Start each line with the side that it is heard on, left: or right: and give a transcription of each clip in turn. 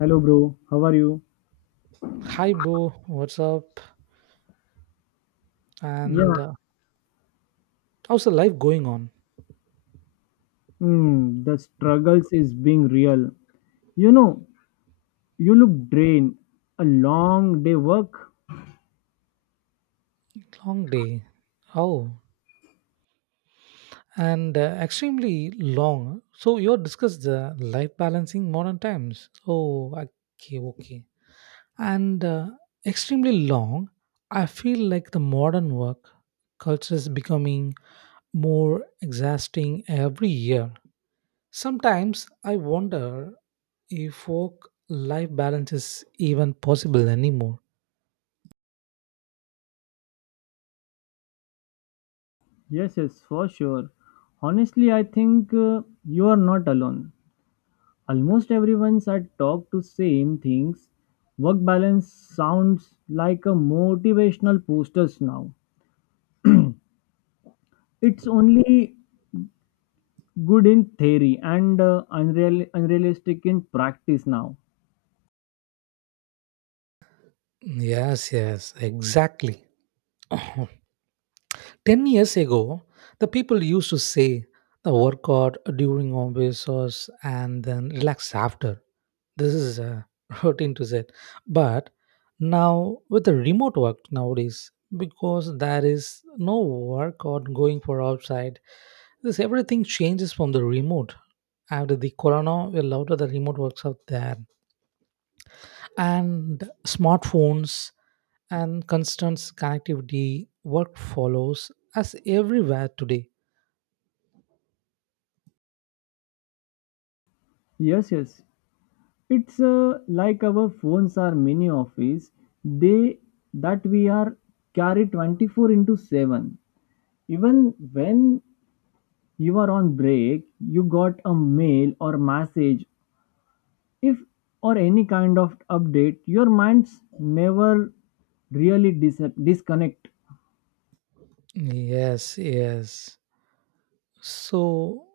left: Hello, bro. How are you?
right: Hi, bro. What's up?
left: Yeah.
right: And How's the life going on?
left: Hmm. The struggles is being real. You know, you look drained. A long day work.
right: Long day. Oh, and extremely long. So you discussed the life balancing modern times. Oh, okay, okay. And Extremely long. I feel like the modern work culture is becoming more exhausting every year. Sometimes I wonder if work life balance is even possible anymore.
left: Yes, yes, for sure. Honestly, I think you are not alone. Almost everyone's I talk to same things. Work balance sounds like a motivational posters now. It's only good in theory and unrealistic in practice now.
right: Yes, yes, exactly. 10 years ago, the people used to say the workout during office hours and then relax after. This is a routine to say. But now, with the remote work nowadays, because there is no workout going for outside, this everything changes from the remote. After the corona, a lot of the remote works out there, and smartphones and constant connectivity work follows us everywhere today.
left: Yes, yes. It's like our phones are mini office. They that We are carry 24 into 7. Even when you are on break, you got a mail or message if or any kind of update, your minds never really disconnect.
right: Yes, yes. So,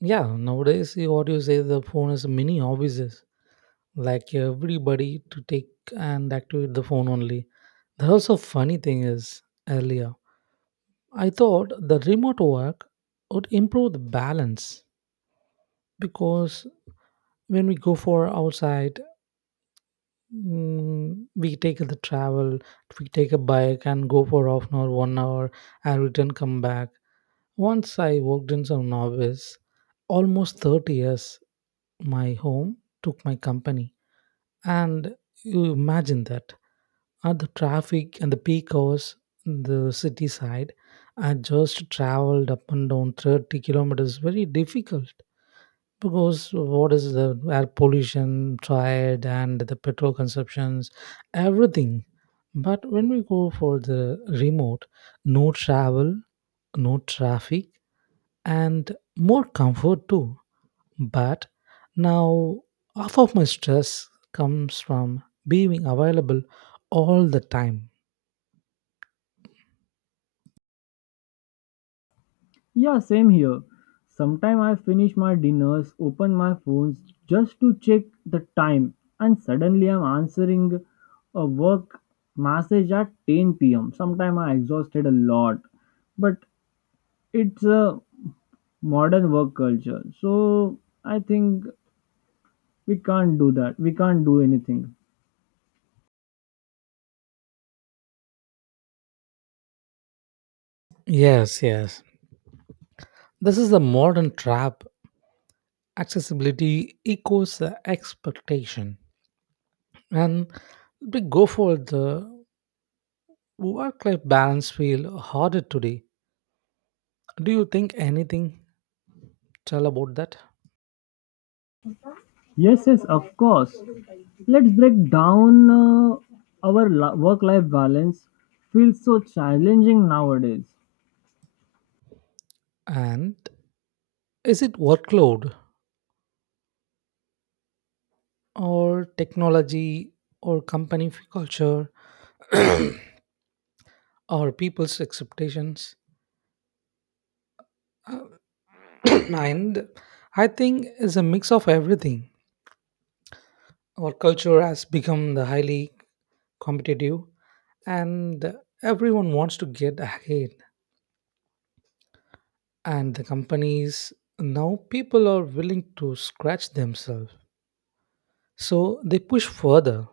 right: yeah, nowadays, eh, what you say, the phone is mini obvious. Like everybody to take and activate the phone only. The also funny thing is earlier, I thought the remote work would improve the balance because when we go for outside we take the travel, we take a bike and go for 30 minutes, 1 hour, and return come back. Once I worked in some office, almost 30 years, my home took my company. And you imagine that at the traffic and the peak hours, in the city side, I just traveled up and down 30 kilometers, very difficult because what is the air pollution triad and the petrol consumptions everything, but when we go for the remote, no travel, no traffic, and more comfort too. But now half of my stress comes from being available all the time.
left: Yeah, same here. Sometime I finish my dinners, open my phones just to check the time, and suddenly I'm answering a work message at 10 pm. Sometime I exhausted a lot, but it's a modern work culture, so I think we can't do that. We can't do anything.
right: Yes, yes, this is the modern trap. Accessibility equals the expectation. And we go for the work life balance feel harder today. Do you think anything tell about that?
left: Yes, yes, of course. Let's break down our work life balance feels so challenging nowadays.
right: And is it workload or technology or company culture or people's expectations? Uh, and I think it's a mix of everything. Our culture has become the highly competitive, and everyone wants to get ahead, and the companies now people are willing to scratch themselves, so they push further.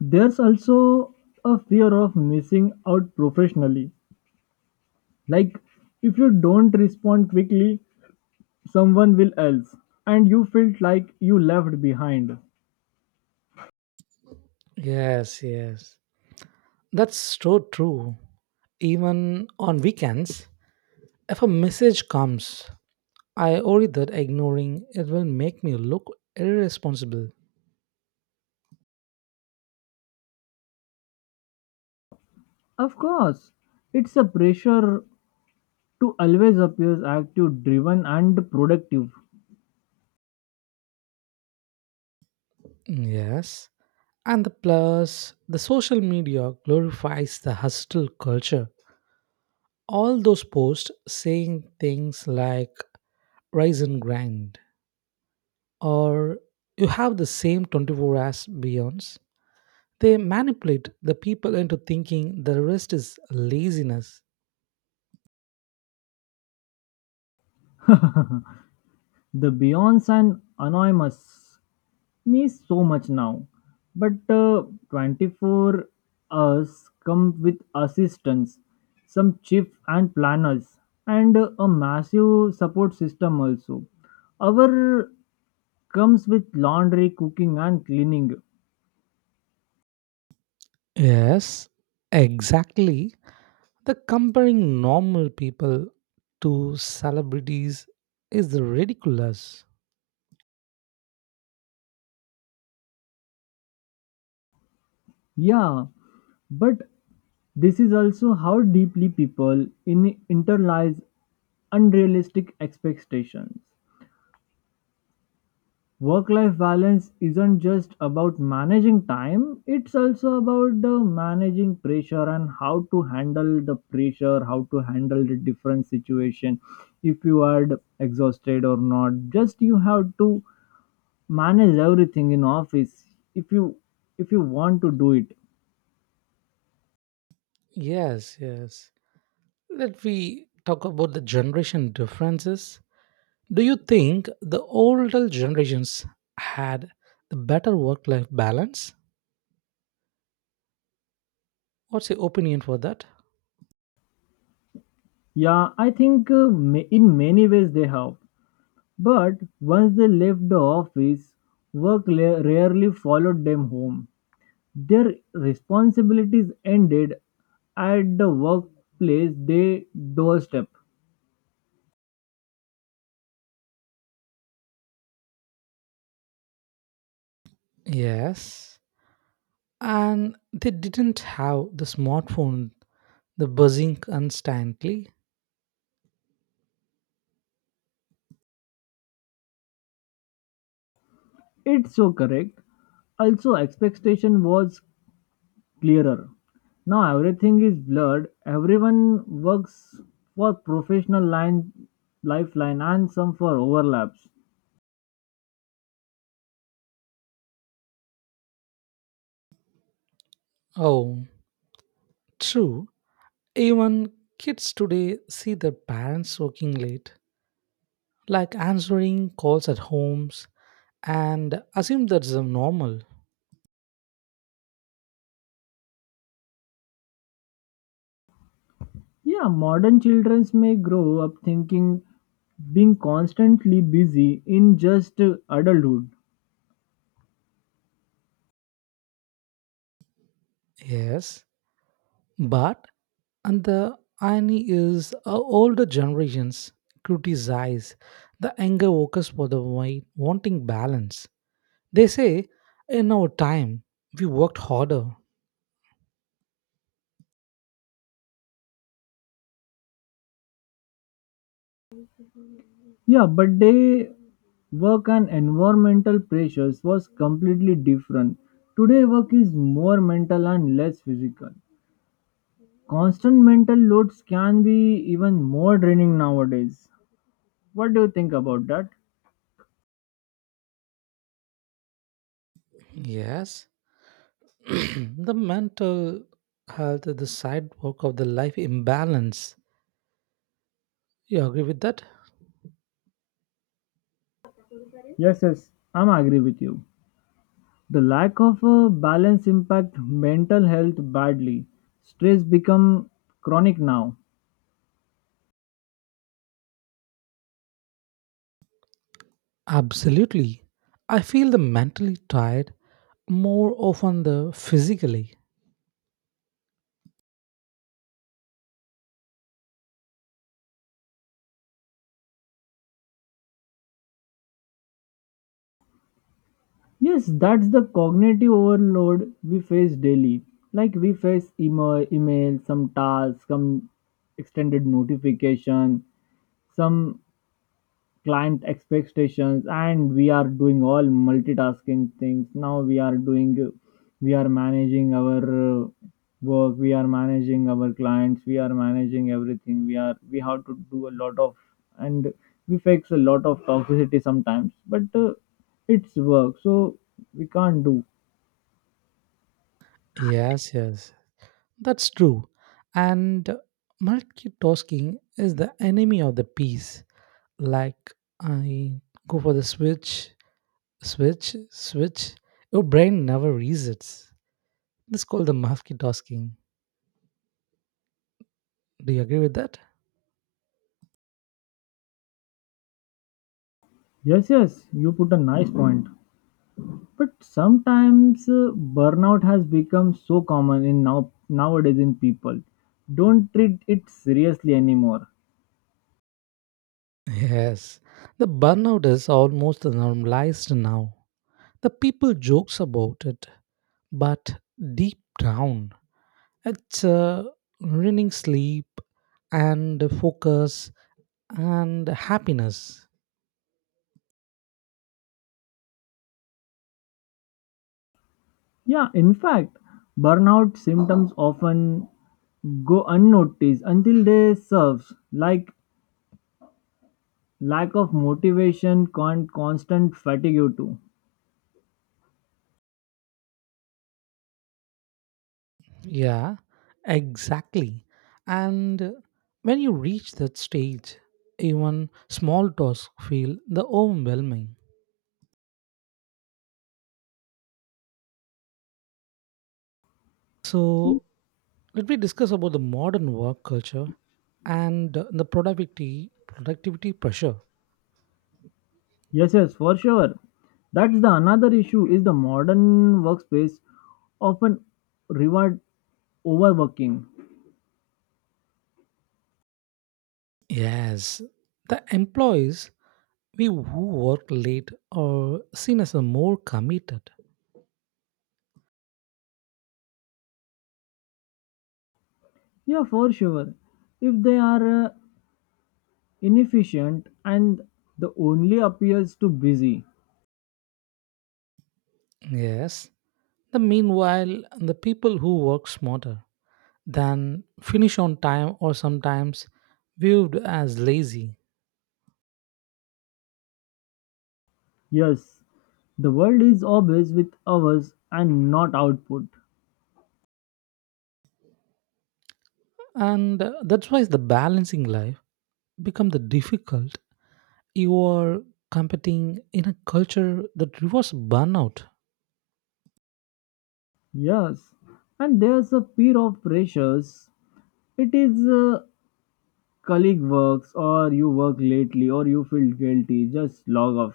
left: There's also a fear of missing out professionally. Like, if you don't respond quickly, someone will else, and you felt like you left behind.
right: Yes, yes, that's so true. Even on weekends, if a message comes, I worry that ignoring it will make me look irresponsible.
left: Of course, it's a pressure to always appear active, driven, and productive.
right: Yes, and the plus the social media glorifies the hustle culture, all those posts saying things like rise and grind, or you have the same 24 as beyonds. They manipulate the people into thinking the rest is laziness.
left: The beyonds and anonymous. Means so much now. But 24 hours come with assistance, some chief and planners, and a massive support system also. Our comes with laundry, cooking, and cleaning.
right: Yes, exactly, the comparing normal people to celebrities is ridiculous.
left: Yeah, but this is also how deeply people in internalize unrealistic expectations. Work life balance isn't just about managing time, it's also about the managing pressure and how to handle the pressure, how to handle the different situation if you are exhausted or not. Just you have to manage everything in office if you if you want to do it.
right: Yes, yes, let we talk about the generation differences. Do you think the older generations had the better work life balance? What's your opinion for that?
left: Yeah, I think in many ways they help. But once they left the office, rarely followed them home. Their responsibilities ended at the workplace they doorstep.
right: Yes, and they didn't have the smartphone the buzzing constantly.
left: It's so correct. Also, expectation was clearer. Now everything is blurred. Everyone works for professional line, lifeline, and some for overlaps.
right: Oh, true. Even kids today see their parents working late, like answering calls at homes, and assume that's the normal.
left: Yeah, modern children may grow up thinking being constantly busy in just adulthood.
right: Yes, but and the irony is older generations criticize the younger workers for wanting balance. They say in our time we worked harder.
left: Yeah, but they work and environmental pressures was completely different. Today work is more mental and less physical. Constant mental loads can be even more draining nowadays. What do you think about that?
right: Yes. The mental health is the side work of the life imbalance. You agree with that?
left: Yes, yes, I'm agree with you. The lack of a balance impact mental health badly. Stress become chronic now.
right: Absolutely. I feel the mentally tired more often than physically.
left: Yes, that's the cognitive overload we face daily. Like we face email, email some tasks, some extended notification, some client expectations and we are doing all multitasking things now we are doing we are managing our uh, work, we are managing our clients, we are managing everything, we have to do a lot of, and we face a lot of toxicity sometimes but it's work, so we can't do.
right: Yes, yes. That's true. And multitasking is the enemy of the peace. Like I go for the switch, switch, switch. Your brain never resets. This is called the multitasking. Do you agree with that?
left: Yes, yes, you put a nice point. But sometimes burnout has become so common in now nowadays in people don't treat it seriously anymore.
right: Yes, the burnout is almost normalized now. The people jokes about it, but deep down, it's ruining sleep and focus and happiness.
left: Yeah, in fact, burnout symptoms often go unnoticed until they serves like lack of motivation, constant fatigue too.
right: Yeah, exactly. And when you reach that stage, even small tasks feel the overwhelming. So let me discuss about the modern work culture and the productivity pressure.
left: Yes, yes, for sure. That's the another issue is the modern workspace often reward overworking.
right: Yes, the employees we who work late are seen as a more committed.
left: Yeah, for sure. If they are inefficient, and the only appears to busy.
right: Yes, the meanwhile the people who work smarter than finish on time or sometimes viewed as lazy.
left: Yes, the world is obvious with hours and not output.
right: And That's why the balancing life become the difficult. You are competing in a culture that rewards burnout.
left: Yes, and there's a peer of pressures. It is colleague works, or you work lately, or you feel guilty, just log off.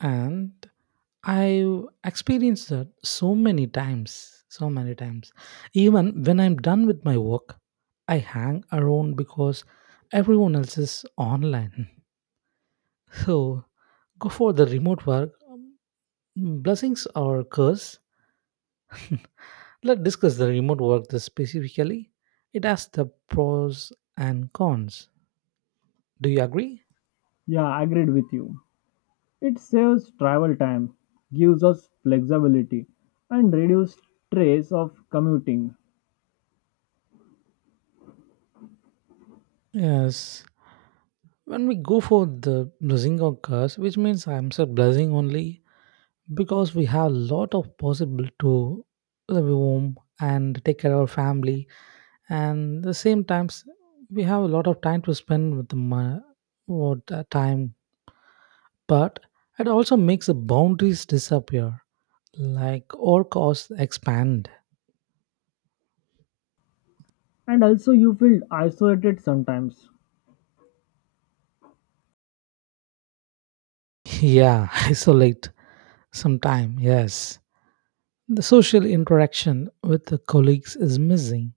right: And I've experienced that so many times, so many times. Even when I'm done with my work, I hang around because everyone else is online. So go for the remote work, blessings or curse? Let's discuss the remote work this specifically. It has the pros and cons, do you agree?
left: Yeah, agreed with you. It saves travel time, gives us flexibility, and reduces stress of commuting.
right: Yes, when we go for the blessing or curse, which means I'm said blessing only, because we have a lot of possible to live home and take care of our family, and the same times we have a lot of time to spend with with the time. But it also makes the boundaries disappear, like all costs expand.
left: And also, you feel isolated sometimes.
right: Yeah, isolate some time, yes. The social interaction with the colleagues is missing,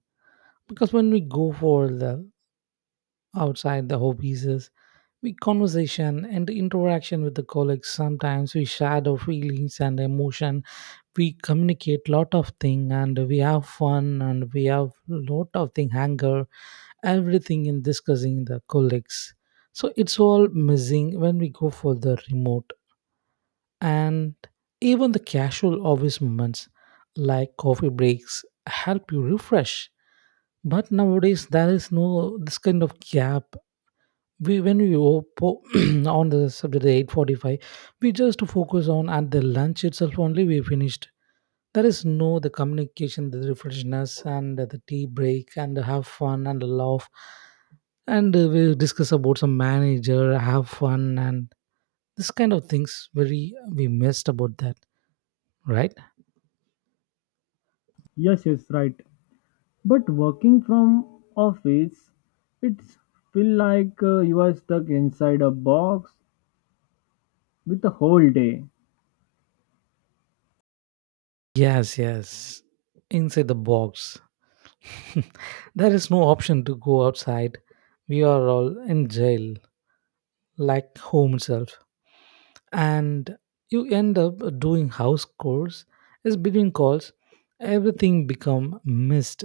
right: because when we go for the outside the hobbies is we conversation and interaction with the colleagues. Sometimes we share our feelings and emotion, we communicate lot of thing and we have fun and we have lot of thing anger, everything in discussing the colleagues. So it's all missing when we go for the remote. And even the casual office moments like coffee breaks help you refresh, but nowadays there is no this kind of gap. We when we on the subject at 8:45, we just focus on at the lunch itself only we finished. There is no the communication, the refreshness and the tea break and have fun and laugh, and we discuss about some manager have fun, and this kind of things very we missed about that, right?
left: Yes, yes, right. But working from office, it's feel like you are stuck inside a box with a whole day.
right: Yes, yes, inside the box. There is no option to go outside, we are all in jail like home itself. And you end up doing house chores as between calls, everything become missed.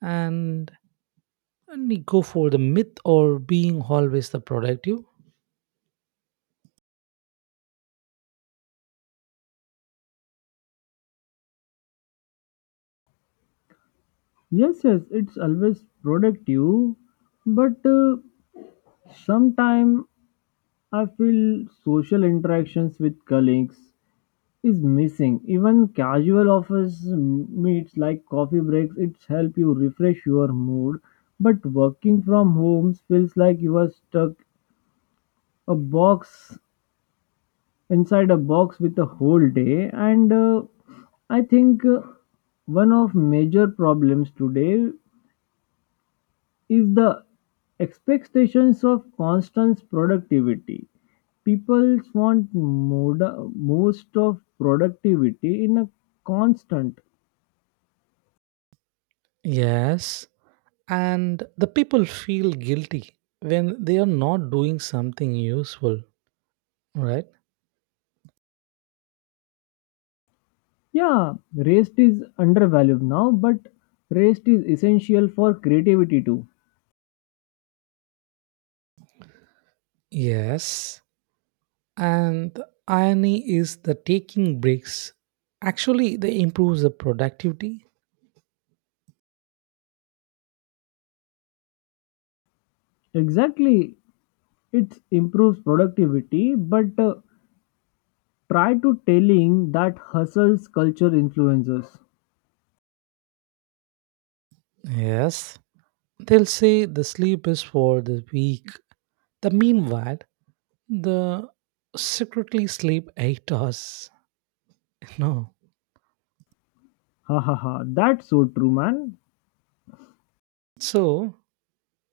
right: And, and you go for the myth or being always the productive.
left: Yes, yes, it's always productive, but sometimes I feel social interactions with colleagues is missing. Even casual office meets like coffee breaks, it's help you refresh your mood. But working from homes feels like you are stuck a box inside a box with a whole day and I think one of major problems today is the expectations of constant productivity, people want most of productivity in a constant.
right: Yes, and the people feel guilty when they are not doing something useful, right?
left: Yeah, rest is undervalued now but rest is essential for creativity too.
right: Yes, and the irony is the taking breaks actually they improves the productivity.
left: Exactly, it improves productivity but try to telling that hustle's culture influences.
right: Yes, they'll say the sleep is for the weak. The meanwhile, the secretly sleep 8 hours. No.
left: Ha ha ha. That's so true, man.
right: So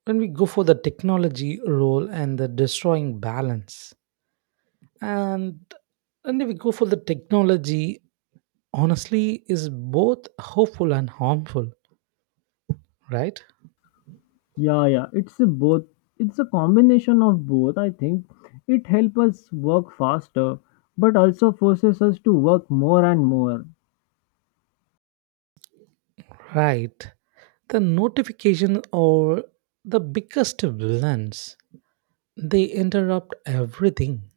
right: when we go for the technology role and the destroying balance, and and if we go for the technology, honestly, is both hopeful and harmful, right?
left: Yeah, yeah. It's a both. It's a combination of both. I think it helps us work faster, but also forces us to work more and more.
right: Right. The notification are the biggest villains. They interrupt everything.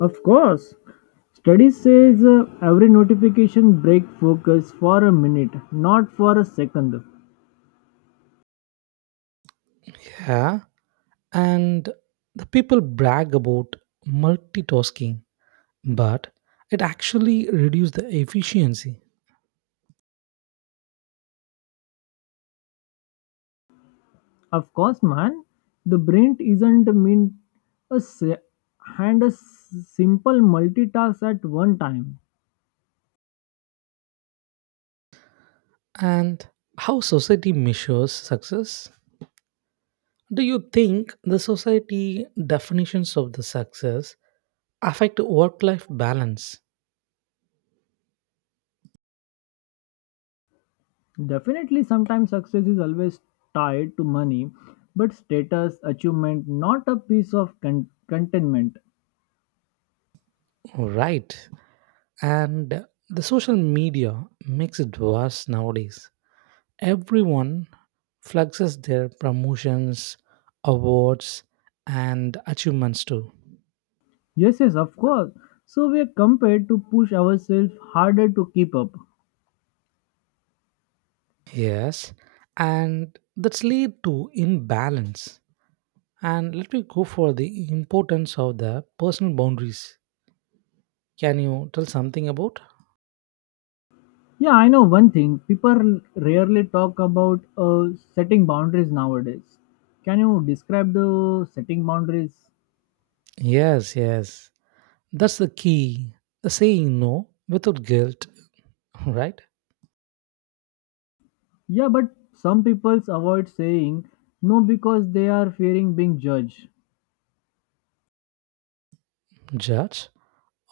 left: Of course, studies says every notification break focus for a minute, not for a second.
right: Yeah. And the people brag about multitasking, but it actually reduces the efficiency.
left: Of course, man. The brain isn't meant a s- and a s- simple multitask at one time.
right: And how society measures success? Do you think the society definitions of the success affect work life balance?
left: Definitely, sometimes success is always tied to money, but status, achievement, not a piece of contentment.
right: Right. And the social media makes it worse nowadays. Everyone flexes their promotions, awards, and achievements too.
left: Yes, yes, of course. So we are compared to push ourselves harder to keep up.
right: Yes, and that's lead to imbalance. And let me go for the importance of the personal boundaries. Can you tell something about?
left: Yeah, I know one thing. People rarely talk about setting boundaries nowadays. Can you describe the setting boundaries?
right: Yes, yes. That's the key. The saying no without guilt, right?
left: Yeah, but some people avoid saying no because they are fearing being judged.
right: Judge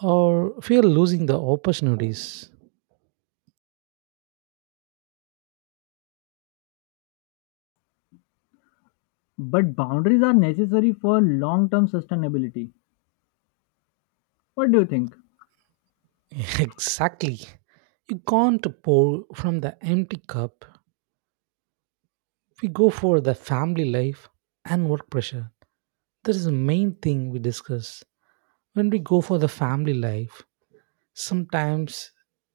right: or fear losing the opportunities.
left: But boundaries are necessary for long term sustainability. What do you think?
right: Exactly. You can't pour from the empty cup. We go for the family life and work pressure. That is the main thing we discuss. When we go for the family life, sometimes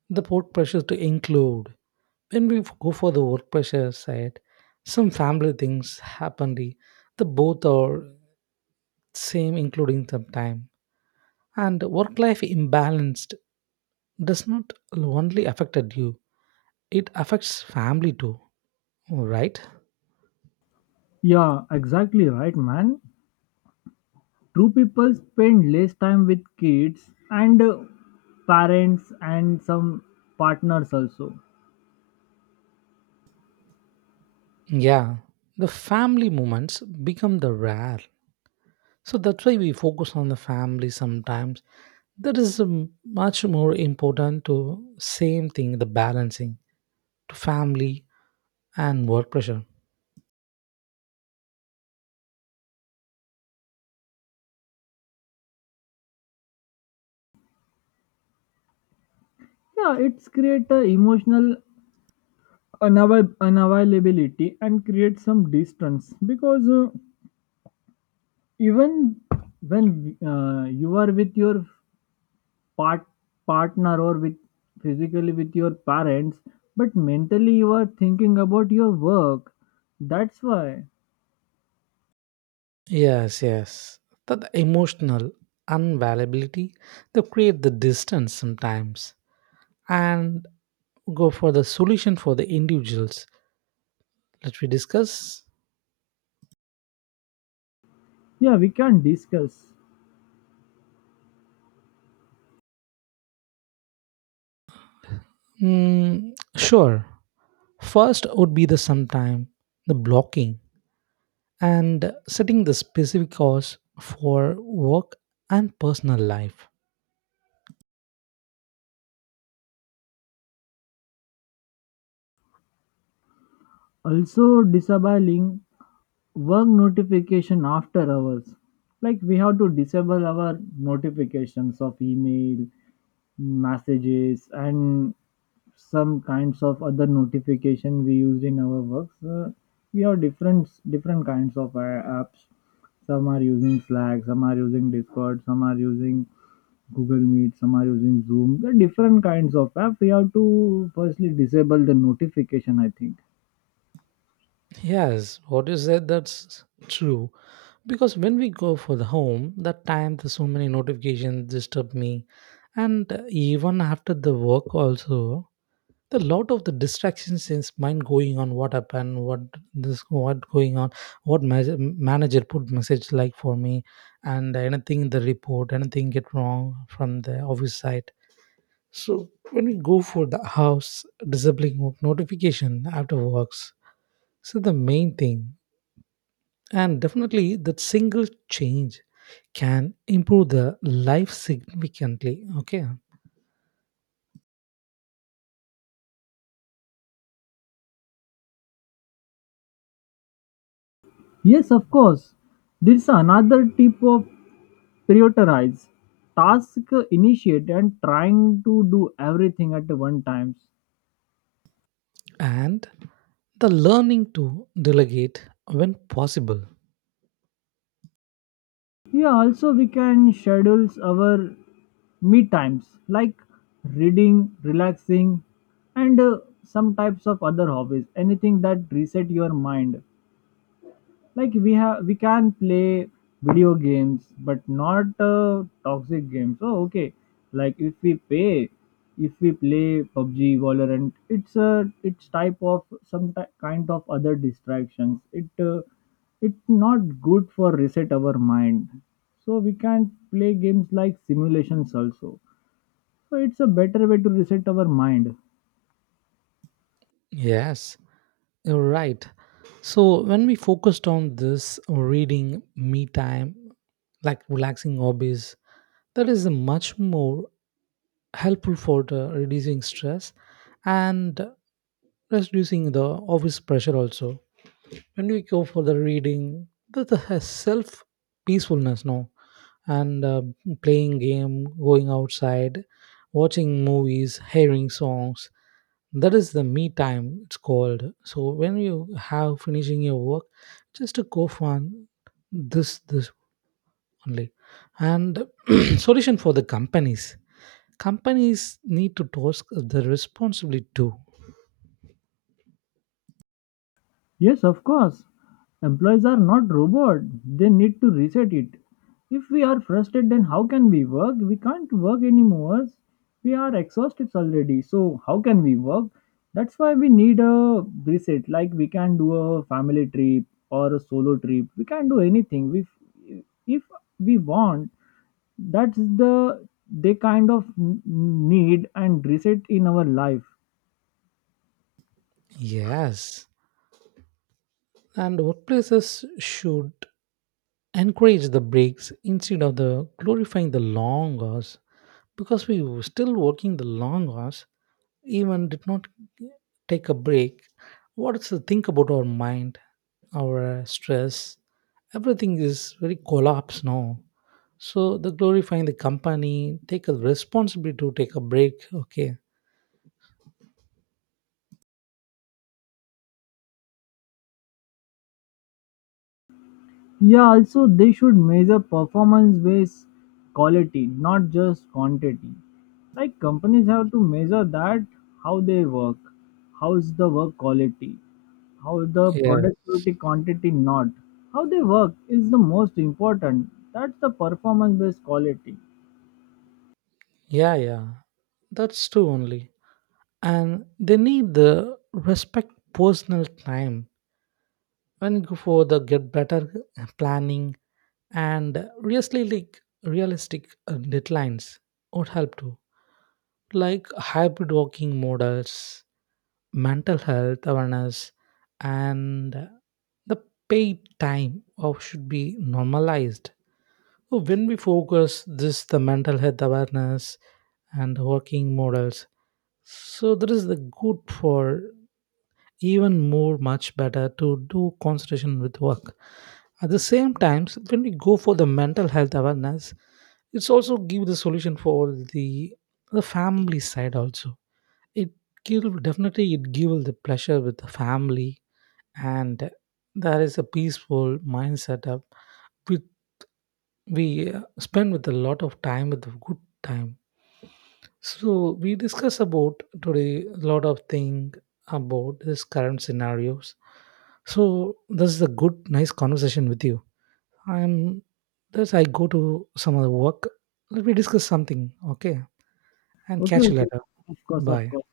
right: the work pressure to include. When we go for the work pressure side, some family things happen. The both are same, including some time. And work life imbalanced does not only affected you; it affects family too. Oh, right?
left: Yeah, exactly right, man. True people spend less time with kids and parents and some partners also.
right: Yeah. The family moments become the rare. So that's why we focus on the family sometimes. That is much more important to same thing, the balancing to family and work pressure.
left: Yeah, it's create a emotional unavailability and create some distance because even when you are with your part partner or with physically with your parents but mentally you are thinking about your work, that's why.
right: Yes, yes. That emotional unavailability, they create the distance sometimes, and go for the solution for the individuals. Let we discuss.
left: Yeah, we can discuss.
right: Mm, sure. First would be the sometime, the blocking, and setting the specific hours for work and personal life.
left: Also disabling work notification after hours, like we have to disable our notifications of email, messages, and some kinds of other notification we use in our works. We have different different kinds of apps, some are using Slack, some are using Discord, some are using Google Meet, some are using Zoom. There are different kinds of app, we have to firstly disable the notification, I think.
right: Yes, what you said that's true. Because when we go for the home, that time there's so many notifications disturb me, and even after the work also. The lot of the distractions in his mind going on, what happened, what this, what going on, what manager put message like for me, and anything in the report anything get wrong from the office side. So when we go for the house, disabling work notification after works, so the main thing, and definitely that single change can improve the life significantly, okay.
left: Yes, of course. There's another tip of prioritize task, initiate and trying to do everything at one time.
right: And the learning to delegate when possible.
left: Yeah, also we can schedule our me times like reading, relaxing, and some types of other hobbies. Anything that reset your mind, like we have, we can play video games but not toxic games. Oh, okay. Like if we pay if we play PUBG, Valorant, it's a, it's type of some kind of other distractions. It it's not good for reset our mind. So we can play games like simulations also, so it's a better way to reset our mind.
right: Yes, you're right. So when we focused on this reading, me time, like relaxing hobbies, that is much more helpful for the reducing stress and reducing the office pressure also. When we go for the reading, that has self peacefulness now, and playing game, going outside, watching movies, hearing songs, that is the me time it's called. So when you have finishing your work, just to go for this only. And solution for the companies, companies need to task the responsibility too.
left: Yes, of course. Employees are not robot. They need to reset it. If we are frustrated, then how can we work? We can't work anymore. We are exhausted already. So how can we work? That's why we need a reset. Like we can do a family trip or a solo trip. We can do anything. If we want, that's the they kind of need and reset in our life.
right: Yes, and workplaces should encourage the breaks instead of the glorifying the long hours, because we were still working the long hours, even did not take a break. What's the think about our mind, our stress, everything is very collapse now. So the glorifying the company take a responsibility to take a break, okay.
left: Yeah, also they should measure performance based quality, not just quantity. Like companies have to measure that how they work, how is the work quality, how the
right: yeah
left: productivity quantity not, how they work is the most important. That's the performance based quality.
right: yeah yeah That's true only. And they need the respect personal time and go for the get better planning and realistically, like, realistic deadlines would help too, like hybrid working models, mental health awareness, and the paid time of should be normalized. So when we focus this the mental health awareness and working models, so that is the good for even more much better to do concentration with work. At the same time when we go for the mental health awareness, it's also give the solution for the family side also. It Give definitely it give the pleasure with the family, and there is a peaceful mindset up with we spend with a lot of time with a good time. So we discuss about today a lot of thing about this current scenarios. So this is a good, nice conversation with you. I'm this I go to some other work. Let me discuss something, okay? And
left: Okay,
right: catch you
left: okay,
right: later.
left: of course, of
right: Bye.
left: course.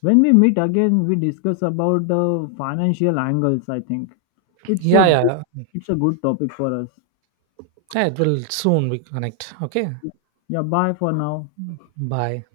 left: When we meet again, we discuss about the financial angles. I think it's a
right: Yeah,
left: good,
right: yeah.
left: it's a good topic for us.
right: Yeah, it will soon we connect. Okay.
left: Yeah, bye for now.
right: Bye.